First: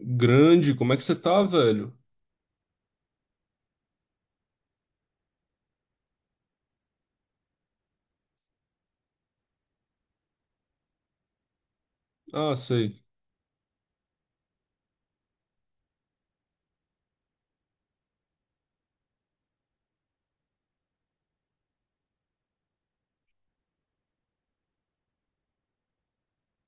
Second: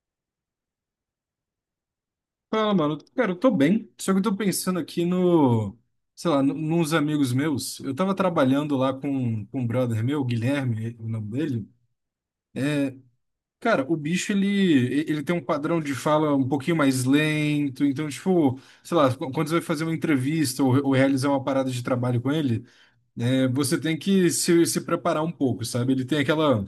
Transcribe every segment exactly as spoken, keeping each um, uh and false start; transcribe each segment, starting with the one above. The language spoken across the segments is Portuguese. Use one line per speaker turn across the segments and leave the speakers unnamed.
Grande, como é que você tá, velho?
Fala, mano. Cara, eu tô bem, só que eu tô pensando aqui no, sei lá, nu- nos amigos meus. Eu tava trabalhando lá com, com um brother meu, Guilherme, o nome dele.
Ah, sei,
Cara, o bicho, ele, ele tem um padrão de fala um pouquinho mais lento, então, tipo, sei lá, qu- quando você vai fazer uma entrevista ou, ou realizar uma parada de trabalho com ele, né, você tem que se, se preparar um pouco, sabe? Ele tem aquela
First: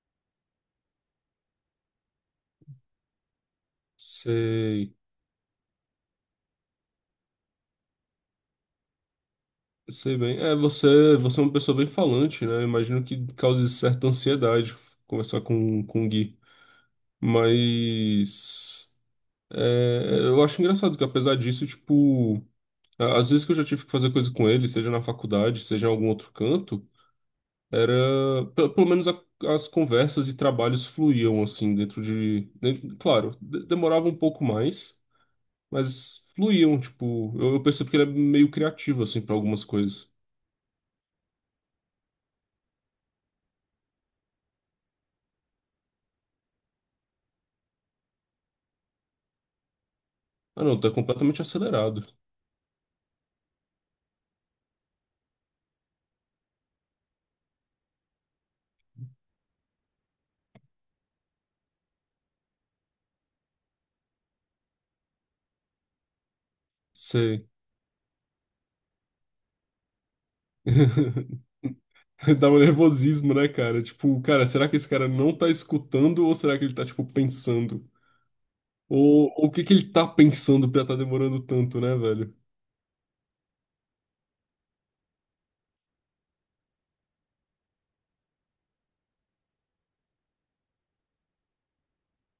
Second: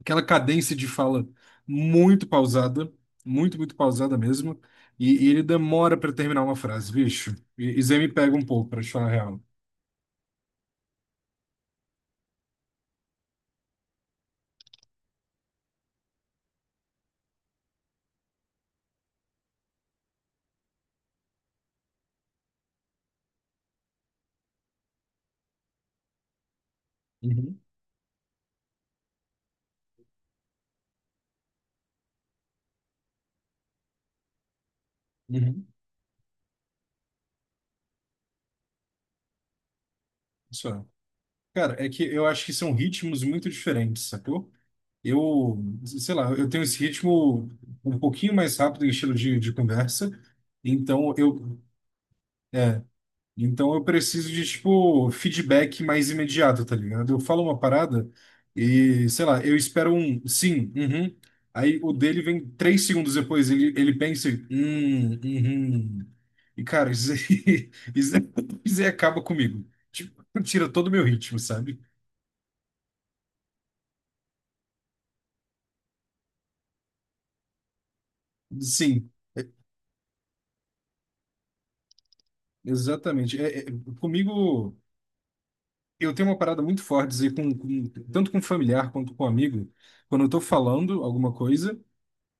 aquela cadência de fala muito pausada, muito, muito pausada mesmo,
sei,
e, e ele demora para terminar uma frase, bicho. E isso aí me pega um pouco, para te falar a real.
sei bem. É, você, você é uma pessoa bem falante, né? Imagino que cause certa ansiedade conversar com, com o Gui. Mas é, eu acho engraçado que apesar disso, tipo, a- às vezes que eu já tive que fazer coisa com ele, seja na faculdade, seja em algum outro canto,
Uhum,
era, pe- pelo menos a- as conversas e trabalhos fluíam assim dentro de, dentro- claro, de- demorava um pouco mais.
uhum.
Mas fluíam, tipo, eu, eu percebo que ele é meio criativo, assim, pra algumas coisas.
Isso é. Cara, é que eu acho que são ritmos muito diferentes, sacou? Eu, sei lá, eu tenho esse ritmo um pouquinho mais rápido em estilo de, de conversa,
Ah, não, tá
então
completamente
eu,
acelerado.
é, então eu preciso de, tipo, feedback mais imediato, tá ligado? Eu falo uma parada e, sei lá, eu espero um sim, uhum, aí o dele vem três segundos depois, ele, ele pensa, e, hum, uhum, e cara, isso
Sei.
aí, isso aí, isso aí acaba comigo, tipo, tira todo o meu ritmo, sabe?
Dá um nervosismo, né, cara? Tipo, cara, será que esse cara não tá escutando ou será que ele tá, tipo, pensando?
Sim,
Ou, ou o que que ele tá pensando pra tá demorando tanto, né, velho?
exatamente, é, é, comigo... Eu tenho uma parada muito forte, dizer, com, com- tanto com familiar quanto com amigo, quando eu tô falando alguma coisa,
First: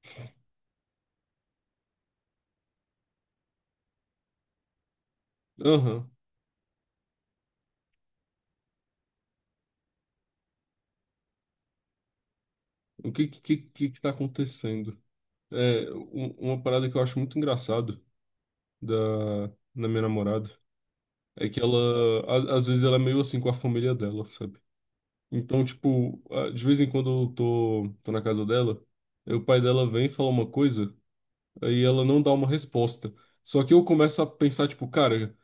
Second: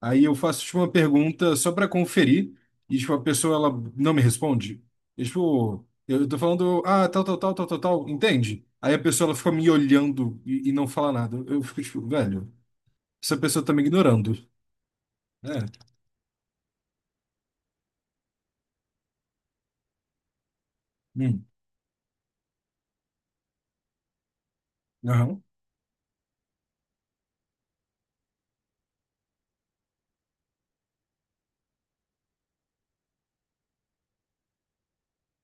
aí eu faço, tipo, uma pergunta só para conferir, e, tipo, a pessoa, ela não me responde. E, tipo,
Aham.
eu tô falando, ah, tal, tal, tal, tal, tal, tal, entende? Aí a pessoa, ela fica me olhando e, e não fala nada. Eu fico, tipo, velho,
O que
essa
que, que
pessoa tá me
que que tá
ignorando.
acontecendo?
É,
É, um- uma parada que eu acho muito engraçado da, da minha namorada
hum,
é que ela, a- às vezes, ela é meio assim com a família dela, sabe?
aham,
Então, tipo, ah, de vez em quando eu tô, tô na casa dela, aí o pai dela vem e fala uma coisa, aí ela não dá uma resposta. Só que eu começo a pensar, tipo, cara,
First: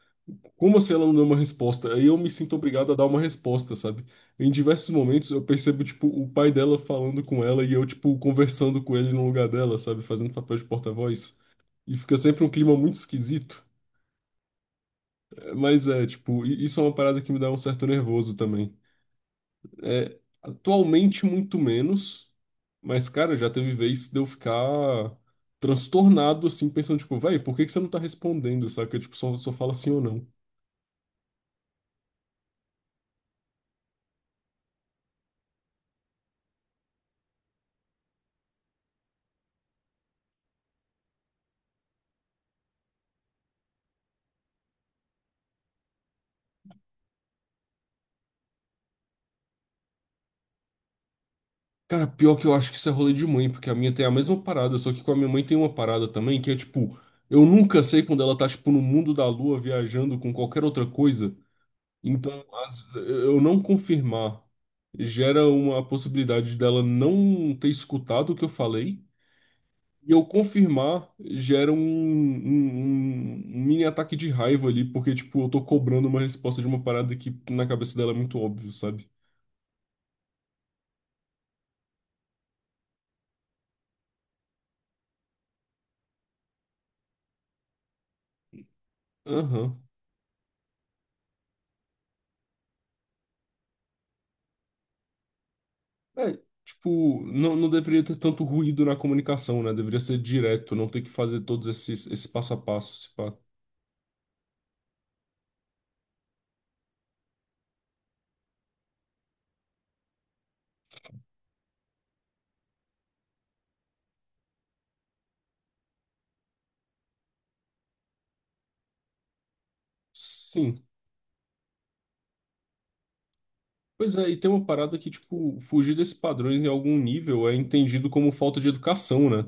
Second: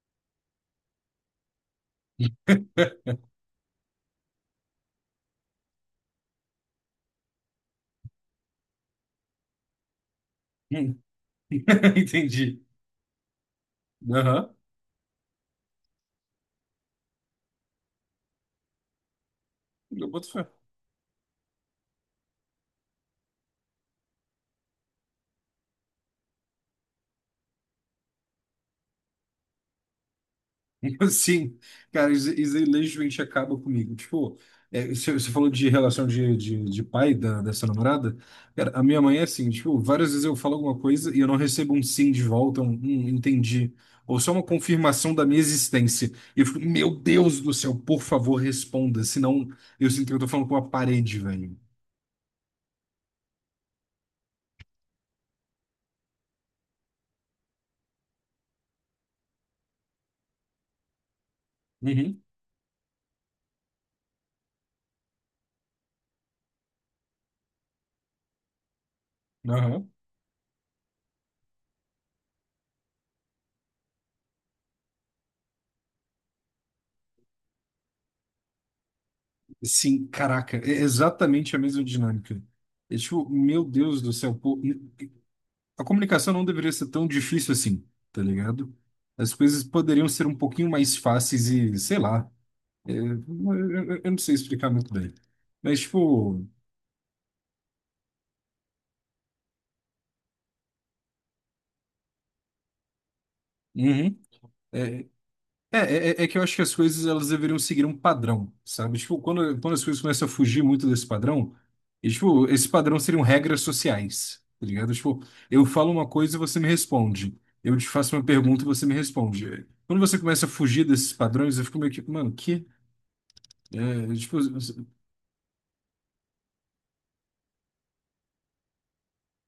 como assim ela não deu uma resposta? Aí eu me sinto obrigado a dar uma resposta, sabe? Em diversos momentos eu percebo, tipo, o pai dela falando com ela e eu, tipo, conversando com ele no lugar dela, sabe? Fazendo papel de
hum,
porta-voz. E fica sempre um
entendi,
clima muito esquisito.
aham,
Eh, Mas é, tipo, i- isso é uma parada que me dá um certo nervoso também.
eu
É,
boto fé.
atualmente muito menos, mas, cara, já teve vez de eu ficar transtornado, assim, pensando, tipo, véi, por que que você não tá respondendo, saca? Tipo, só, só fala sim ou não.
Sim, cara, isso, isso aí legitimamente acaba comigo. Tipo, é, você, você falou de relação de, de, de pai da, dessa namorada. Cara, a minha mãe é assim, tipo, várias vezes eu falo alguma coisa e eu não recebo um sim de volta, um, "Hum, entendi. Ou só uma confirmação da minha existência. E eu fico, meu Deus do céu, por favor, responda. Senão eu sinto que eu tô falando com uma parede, velho.
Cara, pior que eu acho que isso é rolê de mãe, porque a minha tem a mesma parada, só que com a minha mãe tem uma parada também, que é, tipo, eu nunca sei quando ela tá, tipo, no mundo da lua, viajando com qualquer outra coisa,
Uhum,
então, as- eu não confirmar gera uma possibilidade dela não ter escutado o que eu falei,
aham.
e eu confirmar gera um, um, um um mini ataque de raiva ali, porque, tipo, eu tô cobrando uma resposta de uma parada que na cabeça dela é muito óbvio, sabe?
Sim, caraca, é exatamente a mesma dinâmica. É tipo, meu Deus do céu, pô, a comunicação não deveria ser tão difícil assim, tá ligado? As coisas
Aham.
poderiam ser um pouquinho mais fáceis e, sei lá, é, eu, eu- eu não sei explicar muito bem. Mas,
É,
tipo,
tipo, não, não deveria ter tanto ruído na comunicação, né? Deveria ser direto, não ter que fazer todos esses, esse passo a passo, esse pá.
uhum, é, é, é, é é que eu acho que as coisas elas deveriam seguir um padrão, sabe? Tipo, quando, quando as coisas começam a fugir muito desse padrão, e, tipo, esse padrão seriam regras sociais, tá ligado? Tipo, eu falo uma coisa e você me responde. Eu te faço uma pergunta e você me responde. Quando você começa a
Sim.
fugir desses padrões, eu fico meio que, mano, que? É,
Pois é,
tipo,
e tem uma parada que, tipo, fugir desses padrões em algum nível é entendido como falta de educação, né?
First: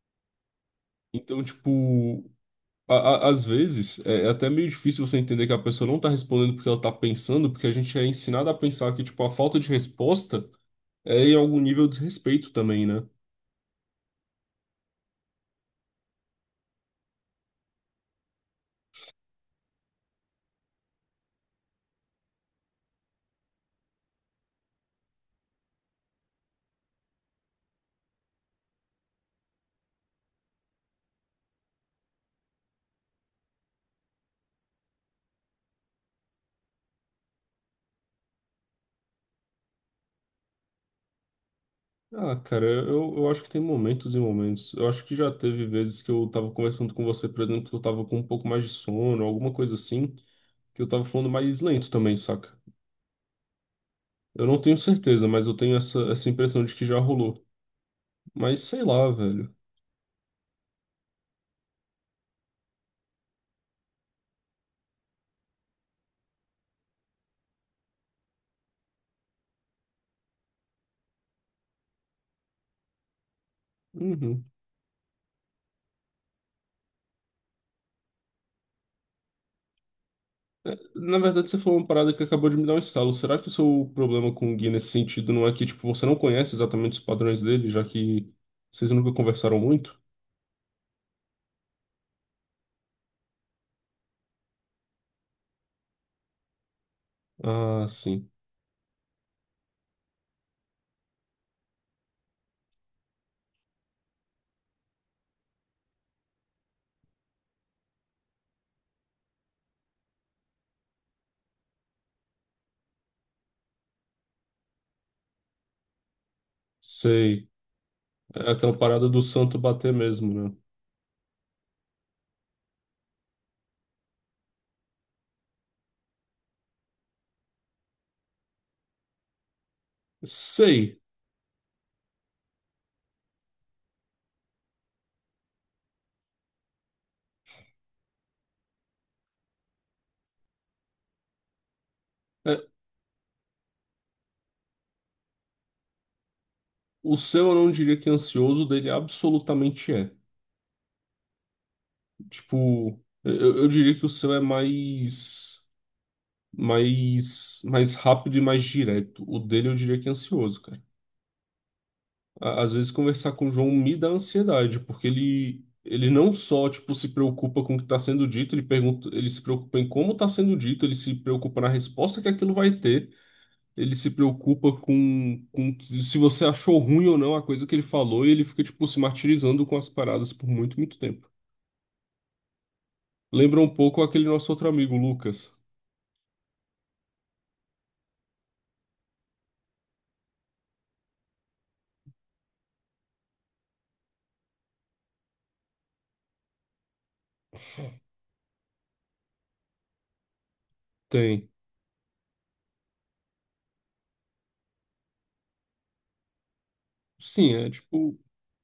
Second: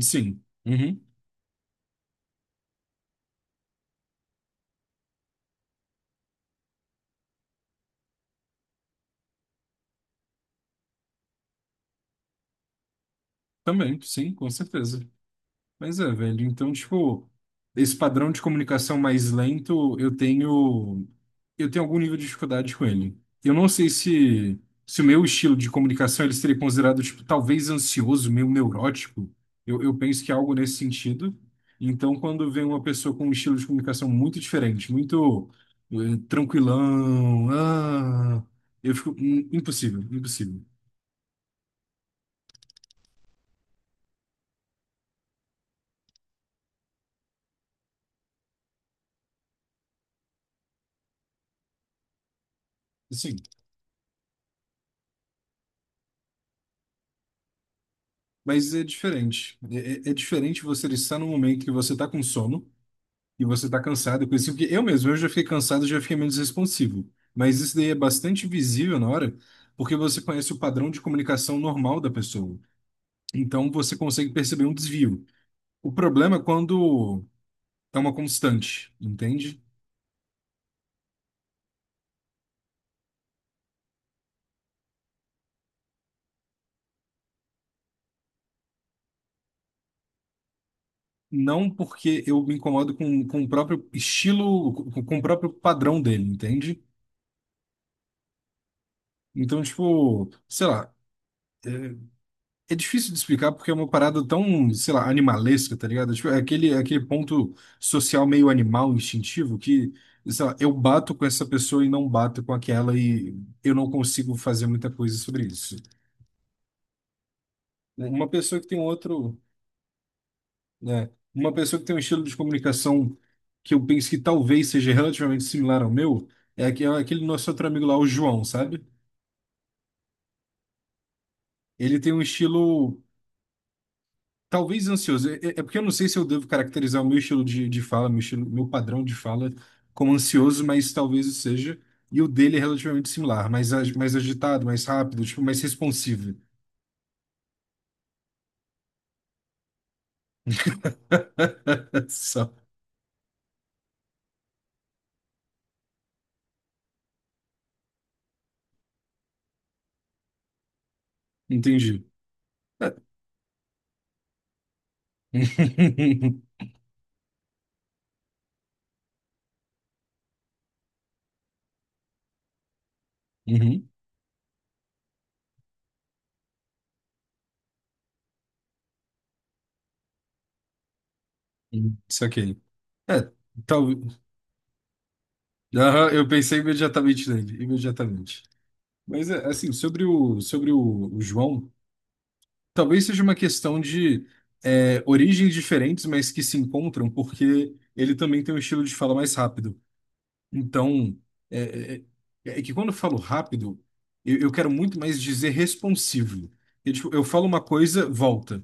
sim. Uhum.
Então, tipo, a- a- às vezes é é até meio difícil você entender que a pessoa não tá respondendo porque ela tá pensando, porque a gente é ensinado a pensar que, tipo, a falta de resposta é em algum nível de desrespeito também, né?
Também, sim, com certeza. Mas é, velho, então, tipo, esse padrão de comunicação mais lento, eu tenho eu tenho algum nível de dificuldade com ele. Eu não sei se se o meu estilo de comunicação ele seria considerado, tipo, talvez ansioso, meio neurótico. Eu, eu penso que é algo nesse sentido. Então, quando vem uma pessoa com um estilo de comunicação muito diferente, muito eh, tranquilão, ah, eu fico hum, impossível, impossível.
Ah, cara, eu, eu acho que tem momentos e momentos. Eu acho que já teve vezes que eu tava conversando com você, por exemplo, que eu tava com um pouco mais de sono, alguma coisa assim, que eu tava falando mais lento também, saca?
Sim.
Eu não tenho certeza, mas eu tenho essa, essa impressão de que já rolou. Mas
Mas é
sei lá, velho.
diferente. É, é- é diferente você estar num momento que você está com sono e você está cansado, coisa assim, porque eu mesmo, eu já fiquei cansado, já fiquei menos responsivo. Mas isso daí é bastante visível na hora, porque você conhece o padrão de comunicação normal da pessoa. Então você consegue
Uhum.
perceber um desvio. O problema é quando é uma constante, entende?
Na verdade, você falou uma parada que acabou de me dar um estalo. Será que o seu problema com o Gui nesse sentido não é que, tipo, você não conhece exatamente os padrões dele, já que vocês nunca conversaram muito?
Não porque eu me incomodo com, com o próprio estilo, com, com o próprio padrão dele, entende?
Ah, sim.
Então, tipo, sei lá. é, É difícil de explicar porque é uma parada tão, sei lá, animalesca, tá ligado? Tipo, é aquele, é aquele ponto social meio animal, instintivo, que, sei lá, eu bato com essa pessoa e não bato com aquela e eu não consigo fazer muita coisa sobre isso.
Sei.
Uma
É
pessoa que
aquela
tem
parada do
outro,
santo bater mesmo, né?
né? Uma pessoa que tem um estilo de comunicação que eu penso que talvez seja relativamente similar ao meu, é aque- é aquele nosso outro amigo lá, o João, sabe?
Sei.
Ele tem um estilo. Talvez ansioso. É, é- é porque eu não sei se eu devo caracterizar o meu estilo de, de fala, meu estilo, meu padrão de fala como ansioso, mas talvez o seja. E o dele é
É,
relativamente similar, mais, ag- mais agitado, mais rápido, tipo, mais responsivo.
o seu eu não diria que é ansioso, o dele absolutamente é.
Só.
Tipo, eu, eu diria que o seu é mais, mais, mais rápido e mais direto. O dele eu diria que é ansioso, cara.
Entendi.
A- às vezes
É.
conversar com o João me dá ansiedade, porque ele, ele não só, tipo, se preocupa com o que está sendo dito, ele pergunta, ele se preocupa em como está sendo dito, ele se preocupa na resposta que aquilo vai ter,
Uhum.
ele se preocupa com, com se você achou ruim ou não a coisa que ele falou, e ele fica, tipo, se martirizando com as paradas por muito, muito tempo.
Uhum. Saquei. É,
Lembra um pouco
talvez.
aquele nosso outro amigo, o Lucas.
Aham, eu pensei imediatamente nele, imediatamente. Mas é, assim, sobre o, sobre o o João. Talvez seja uma questão de é, origens diferentes, mas que se encontram, porque ele também tem um estilo de fala mais rápido. Então,
Tem.
é, é- é é que quando eu falo rápido, eu, eu quero muito mais dizer responsivo. Eu, tipo, eu falo
Sim,
uma
é
coisa,
tipo,
volta.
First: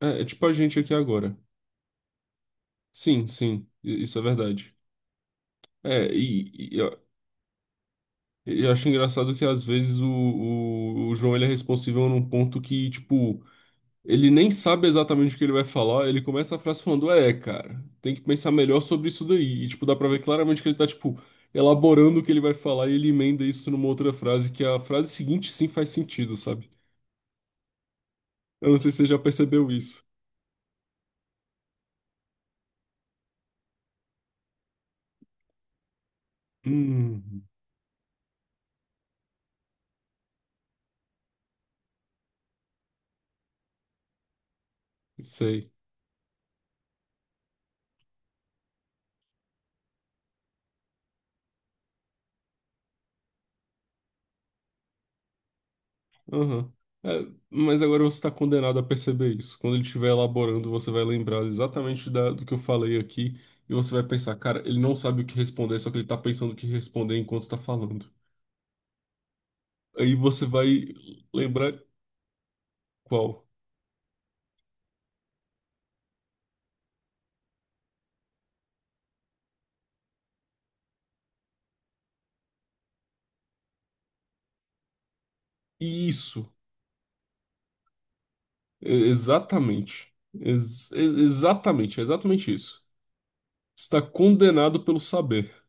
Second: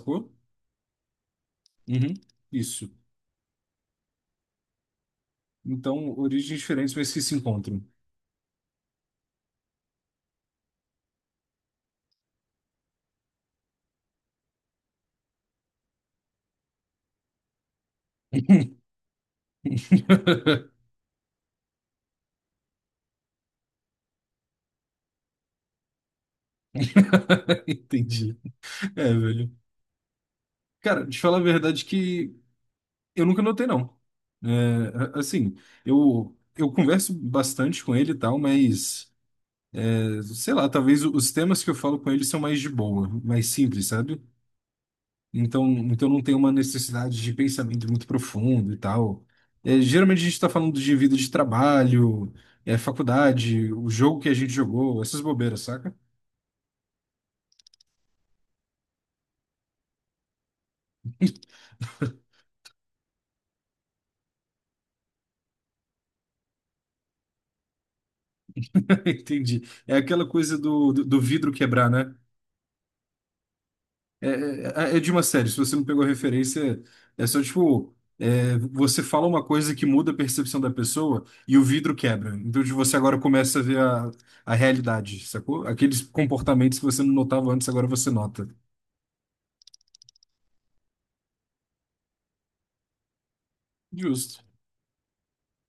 é é tipo a gente aqui agora.
Uhum, isso.
Sim, sim, i- isso é verdade. É,
Então, origens
e,
diferentes, mas que se encontram.
eu acho engraçado que às vezes o, o, o João ele é responsível num ponto que, tipo, ele nem sabe exatamente o que ele vai falar, ele começa a frase falando, é, cara, tem que pensar melhor sobre isso daí. E, tipo, dá pra ver claramente que ele tá, tipo, elaborando o que ele vai falar e ele emenda isso numa outra frase, que a frase seguinte sim faz sentido, sabe?
Entendi.
Eu não sei se você
É,
já
velho.
percebeu isso.
Cara, te falar a verdade que eu nunca notei, não. É, a- assim, eu, eu converso
Hum,
bastante com ele e tal, mas, é, sei lá, talvez o- os temas que eu falo com ele são mais de boa, mais simples, sabe? Então,
sei.
então não tem uma necessidade de pensamento muito profundo e tal. É, geralmente a gente está falando de vida de trabalho, é, faculdade, o jogo que a gente jogou, essas bobeiras, saca?
Aham. É, mas agora você está condenado a perceber isso. Quando ele estiver elaborando, você vai lembrar exatamente da- do que eu falei aqui e você vai pensar, cara, ele não sabe o que responder, só que ele está pensando o que responder enquanto está falando.
Entendi. É
Aí
aquela
você
coisa
vai
do, do, do vidro
lembrar
quebrar, né?
qual.
É, é, é é de uma série, se você não pegou a referência, é só tipo. É, você fala uma coisa que muda a percepção da pessoa e o vidro quebra. Então de você agora começa a ver a, a realidade, sacou? Aqueles
Isso.
comportamentos que você não notava antes, agora você nota.
E- Exatamente. Ex- e- exatamente, é exatamente isso. Está
Justo.
condenado pelo saber.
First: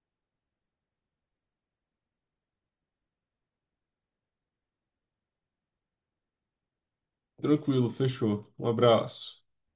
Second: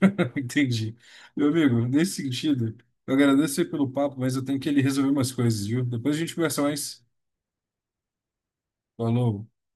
Entendi. Meu amigo, nesse sentido, eu agradeço aí pelo papo, mas eu tenho que ele resolver umas coisas, viu? Depois a gente conversa mais.
Tranquilo, fechou. Um
Falou.
abraço.